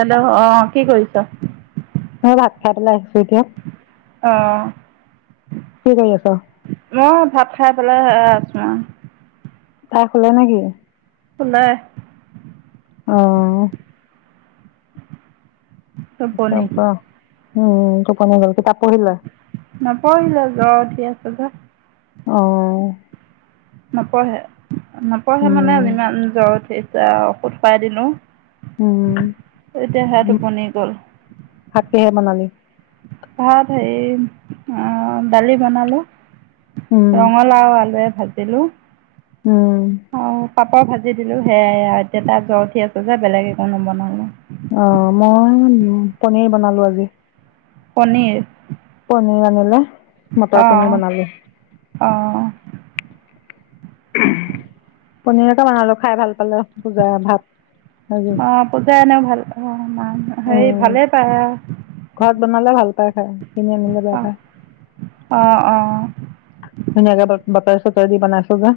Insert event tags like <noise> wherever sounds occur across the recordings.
Hello অ কি কৰিছ মই ভাত খাই পেলাই আহিছো এতিয়া। অ কি কৰি আছ। মই ভাত খাই পেলাই আছোঁ আৰু ভাতহলে নেকি? নাই অঁ টোপনি আৰু ক উম টোপনি লাগিছে নপঢ়িলে যত এতিয়া সাবা আহ নপঢ়ে নপঢ়ে মানে উম ইমান জ্বৰ উঠেই ঔষুধ খাৱাই দিলো উম এতিয়া হে টোপনি গ'ল থাকেহে মনালি ভাত হে দালি বনালোঁ। উম ৰঙলাও আলুয়ে। ভাজিলো। উম আৰু পাপৰ ভাজি দিলো । সেয়া আৰু এতিয়া তাত জ্বৰ উঠি আছোঁ যে বেলেগে একো নবনালো। অ মই পনীৰ বনালো আজি। পনীৰ পনীৰ আনিলে। মটৰ অ পনীৰ বনালো। অ পনীৰ একে বনালো খাই ভাল পালোঁ। অ পূজা এনেও ভাল অ হে উম ভালে পায়। ঘৰত বনালে ভাল পায় খায়। কোনে কোনে বেয়া পায় অঁ অঁ ধুনীয়াকে। তেল দি বনাইছো যে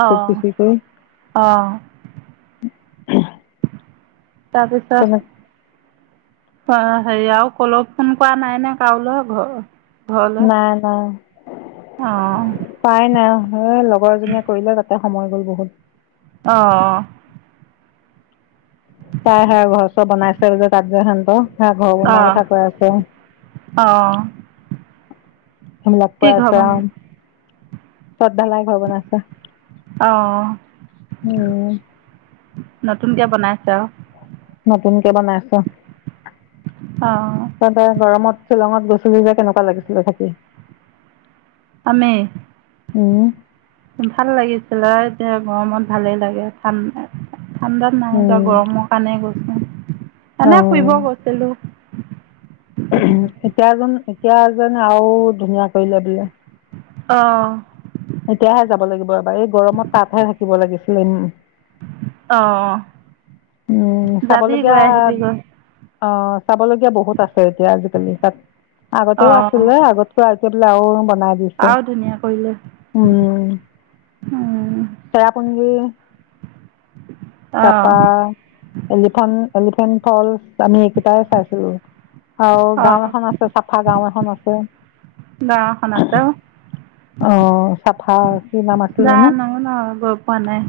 আহ পিচি কৰি অ তেনে তাৰপিছত অ সেৰি আৰু কল ফোন কৰা নাই নে কাৱলৈ ঘৰ নাই নাই অহ এ লগৰ এজনীয়ে কৰিলে তাতে। সময় গ'ল বহুত। অ তাই হয় ঘৰ চৰ বনাইছে যে তাত যে হেনতে। তাই ঘৰ বনোৱা অঁ কথা কৈ আছে। অঁ কি সোমলাতপুৰ ঘৰ বন আছাম। চৰ্তধালাই ঘৰ বনাইছে অঁ উম। নতুনকে বনাইছে অ নতুনকে বনাইছে অঁ তাত গৰমত শ্বিলঙত গৈছ শ্বিলংত কেনেকুৱা লাগিছিলে থাকি। আমি উ ভাল লাগিছিলে এতিয়া গৰমত ভালেই লাগে ঠাণ্ডা। ঠাণ্ডাত নাই যোৱা উম গৰমৰ কাৰণে গৈছ‌। অ এনে ফুৰিব গৈছিলোঁ এতিয়া যেন এতিয়া যেন আৰু ধুনীয়া কৰিলে বোলে। অহ এতিয়াহে যাব লাগিব এবাৰ এই গৰমত তাতহে থাকিব লাগিছিলে উম। অ উম যাবি চাবলগীয়া গৈ আহিবি গৈ। অ চাব লগগীয়া বহুত আছে এতিয়া আজিকালি তাত আগতেও অঁ আছিল আগতকৈ তেতিয়া হ'লে আৰু বনাই দিছে আৰু ধুনীয়া কৰিলে উম অঁ চেৰাপুঞ্জ উম তাৰপা অঁ এলিফণ্ এলিফেণ্ট ফলৰ্চ আমি এইকেইটাই চাইছিলোঁ। আৰু গাওঁ এখন আছে চাফা গাওঁ এখন আছে। গাঁও এখন আছে আৰু অ চাফা কি নাম আছিল জানো যানো ন গৈ পোৱা নাই।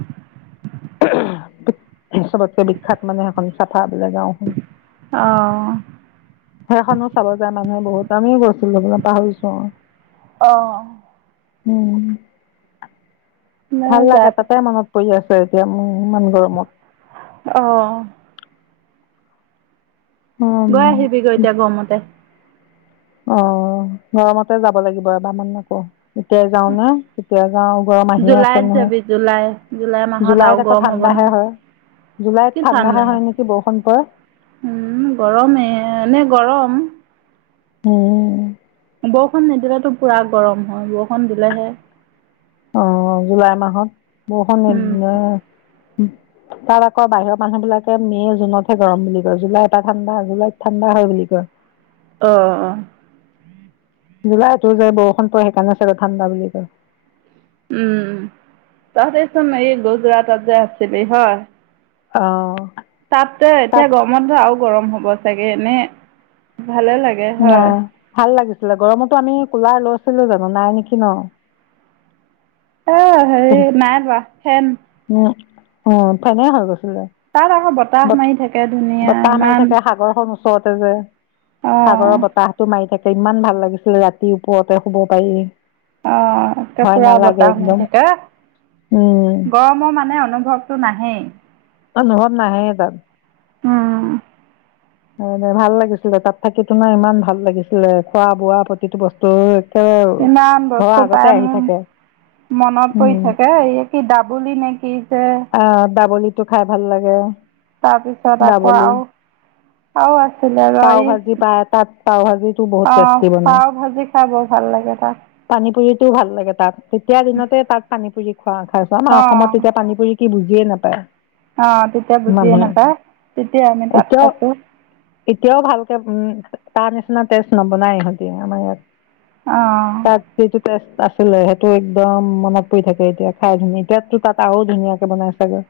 চবতকে বিখ্যাত মানে সেইখন চাফা বোলে গাঁও। অঁ সেইখনো চাব যায় মানুহে বহুত। আামিও গৈছিলোঁ পাহৰিছোঁ অ অহ উম মই ভাল যাই লগা তাতে মনত পৰি আছ। এতিয়া মোৰ ইমান গৰমত। আহ উম। গৈ আহিবি গৈ এতিয়া গৰমতে। অ গৰমতে যাব লাগিব এবাৰন আকৌ এতিয়াই যাওঁ নে তেতিয়া যাওঁ গৰম আহিও আছে জুলাইত নহয়। যাবি জুলাই জুলাই মাহত জুলাইত আৰু আকৌ গৰম হ'ব নহ ঠাণ্ডাহে হয় জুলাইত কি ঠাণ্ডাহে ঠাণ্ডা হে হয় নেকি বৰষুণ পৰে। উম গৰমে এনেই গৰম। উম বৰষুণ নিদিলেতো পোৰা গৰম হয় বৰষুণ দিলেহে। অ জুলাই মাহত বৰষুণ নিদিয়ে হয়। তাত আকৌ বাহিৰৰ মানুহ বিলাকে মে' জুনতহে গৰম বুলি কয় জুলাই এটা ঠাণ্ডা জুলাইত ঠাণ্ডা হয় বুলি কয়। আহ আহ জুলাইটো যে বৰষুণটো পৰে সেইকাৰণে ঠাণ্ডা বুলি কয়। উম তহতে চোন এই গুজৰাটত যে আছিলি হয়। আহ তাত তো এতিয়া গৰম গৰম হ'ব চাগে এনে ভালে লাগে হয়। নাই ভাল লাগিছিলে গৰমতো আমি কুলাৰ লৈ আজিলে জানো নাই নেকি ন আহ হে নাই লোৱা ফেন উ অ ফাইনেই হৈ গৈছে তাত আকৌ বৰ্ত বতাহ মাৰি থাকে ধুনীয়া ইমান এক দম ওচৰতে যে সাগৰৰ অ'। বতাহতো মাৰি থাকে ইমান ভাল লাগিছিলে ৰাতি ওপৰতে শুব পাৰি অ ৰাতি ভয় পুৰা নালাগে বতাহ হৈ একদম থাকে উম গৰমৰ মানে অনুভৱটো নাহেই অনুভৱ নাহে তাত উম ভাল লাগিছিলে তাত থাকি নাই ইমান ভাল লাগিছিলে খোৱা বোৱা প্ৰতিটো বস্তু একে ইমান ঘৰৰ বস্তু আগতে পাই আহি মোৰ থাকে মনত পৰি উম থাকে এই কি দাবলি নেকি ই অ দাবলি তো খাই ভাল লাগে তাৰপিছত আকৌ দাবলি আৰু অ পাও ভাজি <unintelligible> পায় তাত পাও ভাজিটো বহুত পাও টেষ্টি বনায় পাও ভাজি খাই বৰ ভাল লাগে তাক কি ভাল লাগে তাত তেতিয়া দিনতে তাত পানী পুৰি খোৱা খাইছোৱা ন অসমত অ', তেতিয়া পানী পুৰি কি বুজি বুজি নাপায় অ তেতিয়া বুজিয়ে মানুহে নাপায়, তেতিয়াই আমি তাক এতিয়াও কৈছোঁ এতিয়াও ভালকে উম তাৰ নিচিনা টেষ্ট নবনাই ইহঁতি আমাৰ অ', ইয়াত। <unintelligible> আছিলে সেইটো একদম মনত পৰি থাকে এতিয়া খাই <unintelligible> ধুনীয়াকে বনাই চাগে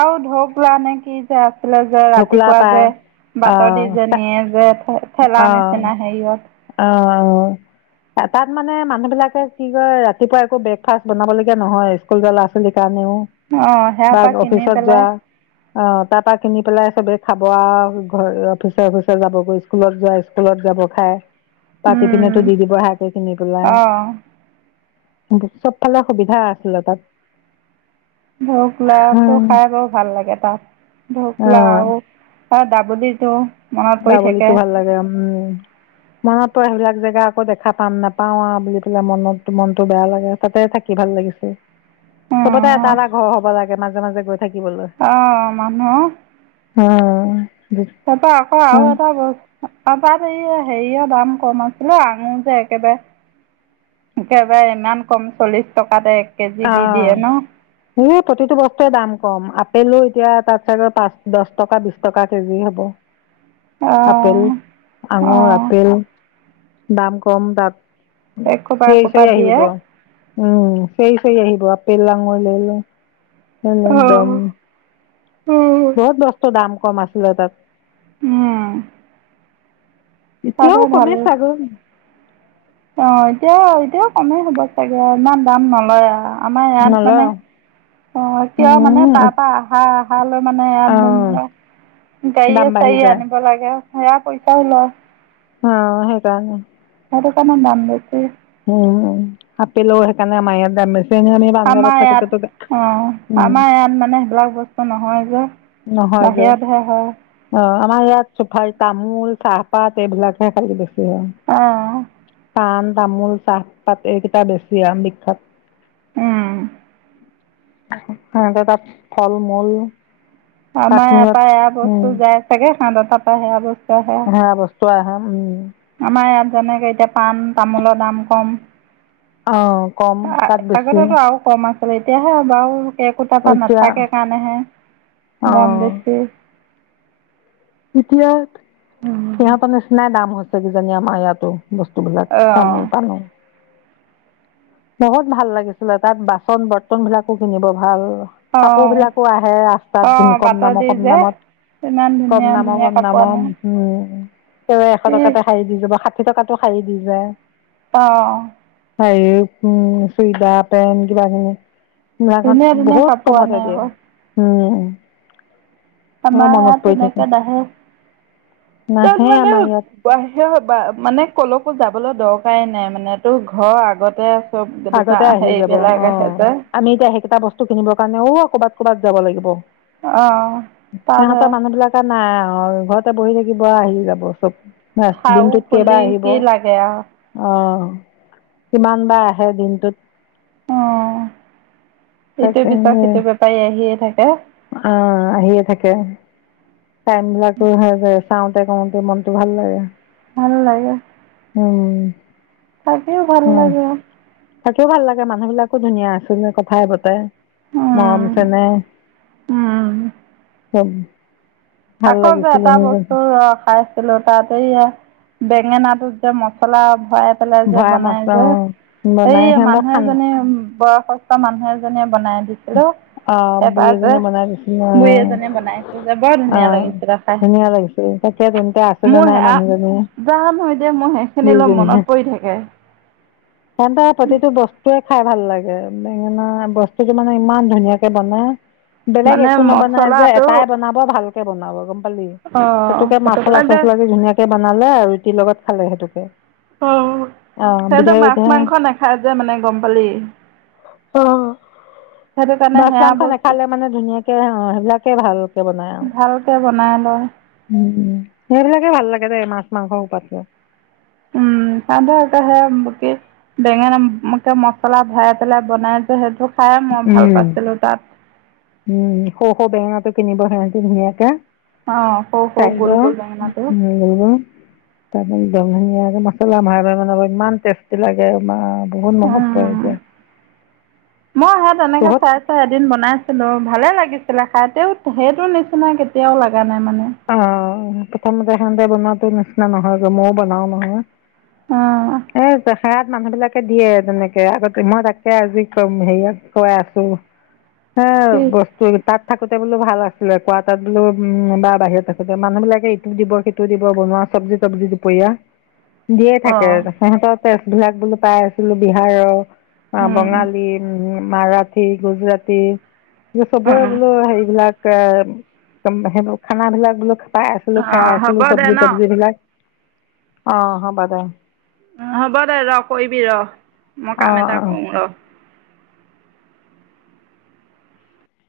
আৰু ঢৌ ফুৰা নে কি যে হো হো যে ঢকোলা ৰাতিপুৱা পায় যে বাটৰ দি যে নিয়ে যে অৱ ঠেলা নিচিনা হেৰিয়ত অৱ অৱ তাত মানে মানুহ বিলাকে কি কয় ৰাতিপুৱা একো ব্ৰেকফাষ্ট বনাব লগীয়া নহয়, স্কুল ল'ৰা ছোৱালী কাৰ অৱ সেয়াৰ পৰা কিনি পেলাই অৱ তাৰ পৰা কিনি পেলাই চবে খাব আও ঘৰ অফিচ অফিচ যাব গৈ। স্কুলত যোৱা স্কুলত যাব খাই পাতি পিনতো উম, দি দিব হাকে কিনি অ', পেলাই চবফালে সুবিধা আছিলে তাত ৰসগোল্লাটো খাই বৰ ভাল লাগে তাত ঢৰকোলা অ' আও অ দাব দিটো দাবলিতো ভাল লাগে উম ম তই সেইবিলাক জেগা আকৌ দেখা পাম নাপাওঁ আও বুলি পেলাই মনত মনতটো বেয়া লাগে, তাতে থাকি ভাল লাগিছে। চবতে এটা এটা ঘৰ হ'ব লাগে। মাজে মাজে গৈ থাকিবলৈ। অৱ মানুহ। অ তাপা অ আৰু এটা বস্ত তাত হেৰিও দাম কম আও, আঙুৰ যে একেবাৰে একেবাৰে ইমান কম চল্লিশ টকাতে কেজি অ দি দিয়ে ন মোৰ প্ৰতিটো বস্তুৱে দাম কম আ কিলো এতিয়া তাত চাগৈ পাঁচ দহ টকা, বিশ টকা কেজি হ'ব। আপেল, অ'। আঙুৰ, অ', আপেল দাম কম তাত। একোপা চিঞই একোপা চিঞই দিয়ে আহিব। উম। চেই চেই আহিব, আপেল আঙুৰ লৈ লৈ। <unintelligible> একদম উম বহুত বস্তু দাম কম আছিলে তাত। উম তাতে এতিয়াও ভাল কমে চাগৈ! অ এতিয়া এতিয়াও কমেই হ'ব চাগে ইমান দাম নলয় আও আমাৰ ইয়াত মানে নলয় অ কিয় মানে উম, তাৰ পা আহা অহালৈ মানে অ', ইয়াত দাম গাড়ীয়ে বাঢ়ি চাড়িয়ে যায় আনিব লাগে আও সেয়া পইচাও ল‌ও হ সেইকাৰনেই সেইটো কানে দাম বেছি। উম, আপেলেৰ সেইকাৰণে আমা ইয়াত দাম বেছি। এনে আমি পাঞ্জাৱত আমাৰ ইয়াত, থাকোতেতো অ উম, আমাৰ ইয়াত মানে সেইবিলাক বস্তু নহয় যে। নহয় যে বাহিয়তে হয় । অ আমাৰ ইয়াত ছুপাৰী, তামোল, চাহপাত এইবিলাকহে খালি বেছি। অ' পান। তামোল, চাহপাত এইকেইটা বেছি আও বিখ্যাত। উম হ তাহত তাত ফল মূল আমাৰ ইয়াৰ কাশ্মীৰত পা এয়া বস্তু যায় চাগে হাত তাপা সেয়াবোৰ হ বস <unintelligible> চহ উম <unintelligible> আমাৰ ইয়াত যেনেকে এতিয়া পাণ, তামোলৰ দাম কম। অ কম তাত বেছি। আগতেতো আৰু কম এতিয়াহে বাৰু একোটা পা এতিয়া নাথাকে কাৰণেহে দাম অ', বেছি। এতিয়াত সিহঁতৰ নিচিনাই দাম হৈছে। চাগে কিজানি আমাৰ ইয়াতো। বস্তুবিলাক, তামোল অ' পাণো। বহুত ভাল লাগিছিলে, তাত বাচন বৰ্তন বিলাকো কিনিব ভাল। কাপোৰ অ' বিলাকো আহে ৰাস্তাত যুন অ' কম দাম বাটদি কম যে। দামত ইমান ধুনীয়া কম দামৰ ধুনীয়া কম কাপোৰ দামৰ আনে। উম। তেওঁ এশ ই টকাতে শাৰী দি যাব। এশ টকাতে ও শাৰী দি যায়? অ। হয়। উম সুইধা পেনট কিবা কেনে? মঘ ধুনীয়া ধুনীয়া বহুত কাপোৰ কমতে আনে দিয়া আকৌ উম। অ। আমাৰ ইয়াত এনেক নাহে তাত নাহে মানে? আমাৰ ইয়াত সেই মানে ক'লকো যাবলৈ দৰকাৰেই নাই মানে তোৰ ঘৰ আগতে? চব আগতে দোকান আহি যাব হেৰিবিলাক অ আহে যে আমি এতিয়া সেইকেইটা বস্তু কিনিবৰ কাৰণে ও কবাত। ক'ৰবাত যাব লাগিব? অ তাৰ। অ ঘৰতে বহি থাকিব আহি যাব চব। ন খাৰু দিনটোত কেইবা খুলি আহিব? কি লাগে আৰু অ কিমান বাৰ? সেই দিনটোত? অ। ইটো পিছত সিটো বেপাৰী আহিয়ে থাকে। হে। আহ আহিয়ে থাকে। চাইম বিলাককো হৈ যায়। চাওঁতে কওঁতে মনতটো ভাল লাগে। ভাল লাগে। অ। থাকিও ভাল লাগে। তাকিও ভাল লাগে, মানুহ বিিলাকো ধুনীয়া আছিলে কথাই বতৰাই? মাম উম চনে। উম আকৌ যে এটা বস্তু ৰ খাইছিলো তাত এয়া। বেঙেনাটো যে মছলা। খোৱাই পেলাই যে ভৰাই মাছ বনাই যে? অঁ এই বনাই সিহঁতক খান মানুহেজনী বস। সষ্ট মানুহে যেনে। বনাই দিছিলেঃ, অঁ বুঢ়ী এবাৰ যে এজনীয়ে বনাই দিছিলে বু়ী অঁ এজনে বনাইছো যে বৰ ধুনীয়া? ধুন অ', লাগিছিল খাই, ধুনীয়া লাগিছে তাকে তেন্তে আছে নে নাই মোৰে মানুহজনীয়ে জানহ দিয়া মোৰ সেইখিনি লগপ মনত পৰি থাকে। ক তা পতিটো বস্তু এক। খাই ভাল লাগে, বেঙেনা বস্তু। টো মানে ইমান ধুনীয়াকে বনাই বেলেগ মানে একো নবনাই যে, মচলাটো এটাই বনাব ভাল ভালকে বনাব সেইটোকে অ দে মছলা-ছছলা দি ধুনীয়াকে বনালে ৰুটিৰ লগত খালো সেইটোকে। অ অ', সিহঁতে বিধে মাছ বিধে মাংস নাখায় যে মানে গম পালি? অ', সেইটো কাৰণে মাছ সেয়া মাংস বস্তু নাখালে মানে ধুনীয়াকে অ সেইবিলাকে ভালকে বনাই ভালকে বনাই লয় ।উম উম সেইবিলাকে ভাল লাগে দে মাছ মাংস কিটাত কৈ উম খাব আক সেয়া লোকে বেঙেনাত মছলা ভৰাই পেলাই বনাই যে সেইটো খাইে মই ভাল উম। পাইছিলো তাত। উম সৰু-সৰু বেঙেনা টো কিনিব হেহতি ধুনীয়াকে অ সৰু সৰু পাই ত গোল গোল বেঙেনাটো <unintelligible> <unintelligible> একদম ধুনীয়াকে মছলা ভৰাই ভাৰাই বনাব মানে ইমান টেষ্টি লাগে নহয় উম মই হে তেনেকে বহুত চাই চাই এদিন বনাইছিলো ভালে লাগিছিলে খাই তেও সেইটো নিচিনা কেতিয়াও লগা নাই মানে আহ তাহাঁতে বনোৱাতো নিচিনা নহয় যে মই বনাওটো নহয় আহ সেইয়াত মানুহ বিলাকে দিয়ে তেনেকে আগতে মই তাকে আজি কম হেৰিয়াক কৈ আছো হে কি বস্তু তাত থাকোতে বোলো ভাল আছিলে কোৱা তাত বোলো উম বা বাহিৰত থাকো যে মানুহ বিলাকে এইটো দিব সেইটো দিব বনোৱা চবজি তবজি দুপৰীয়া দিয়ে অ থাকে সিহঁত তেচবিলাক বোলো পাই আছিলো বিহাৰৰ অ উম বঙালী উ মাৰাঠী গুজৰাতি অ চবৰে অ বোলো হেৰিবিলাক দম মেম <unintelligible> খানাবিলাক বোলো পাই আছিলো অ খাই হ'ব আছিলো দে চবজি ন তবজি বিলাক আহ হব দে হ'ব দে ৰ কৰিবি ৰ মই কাম অঁ এটা অঁ কৰোঁ ৰ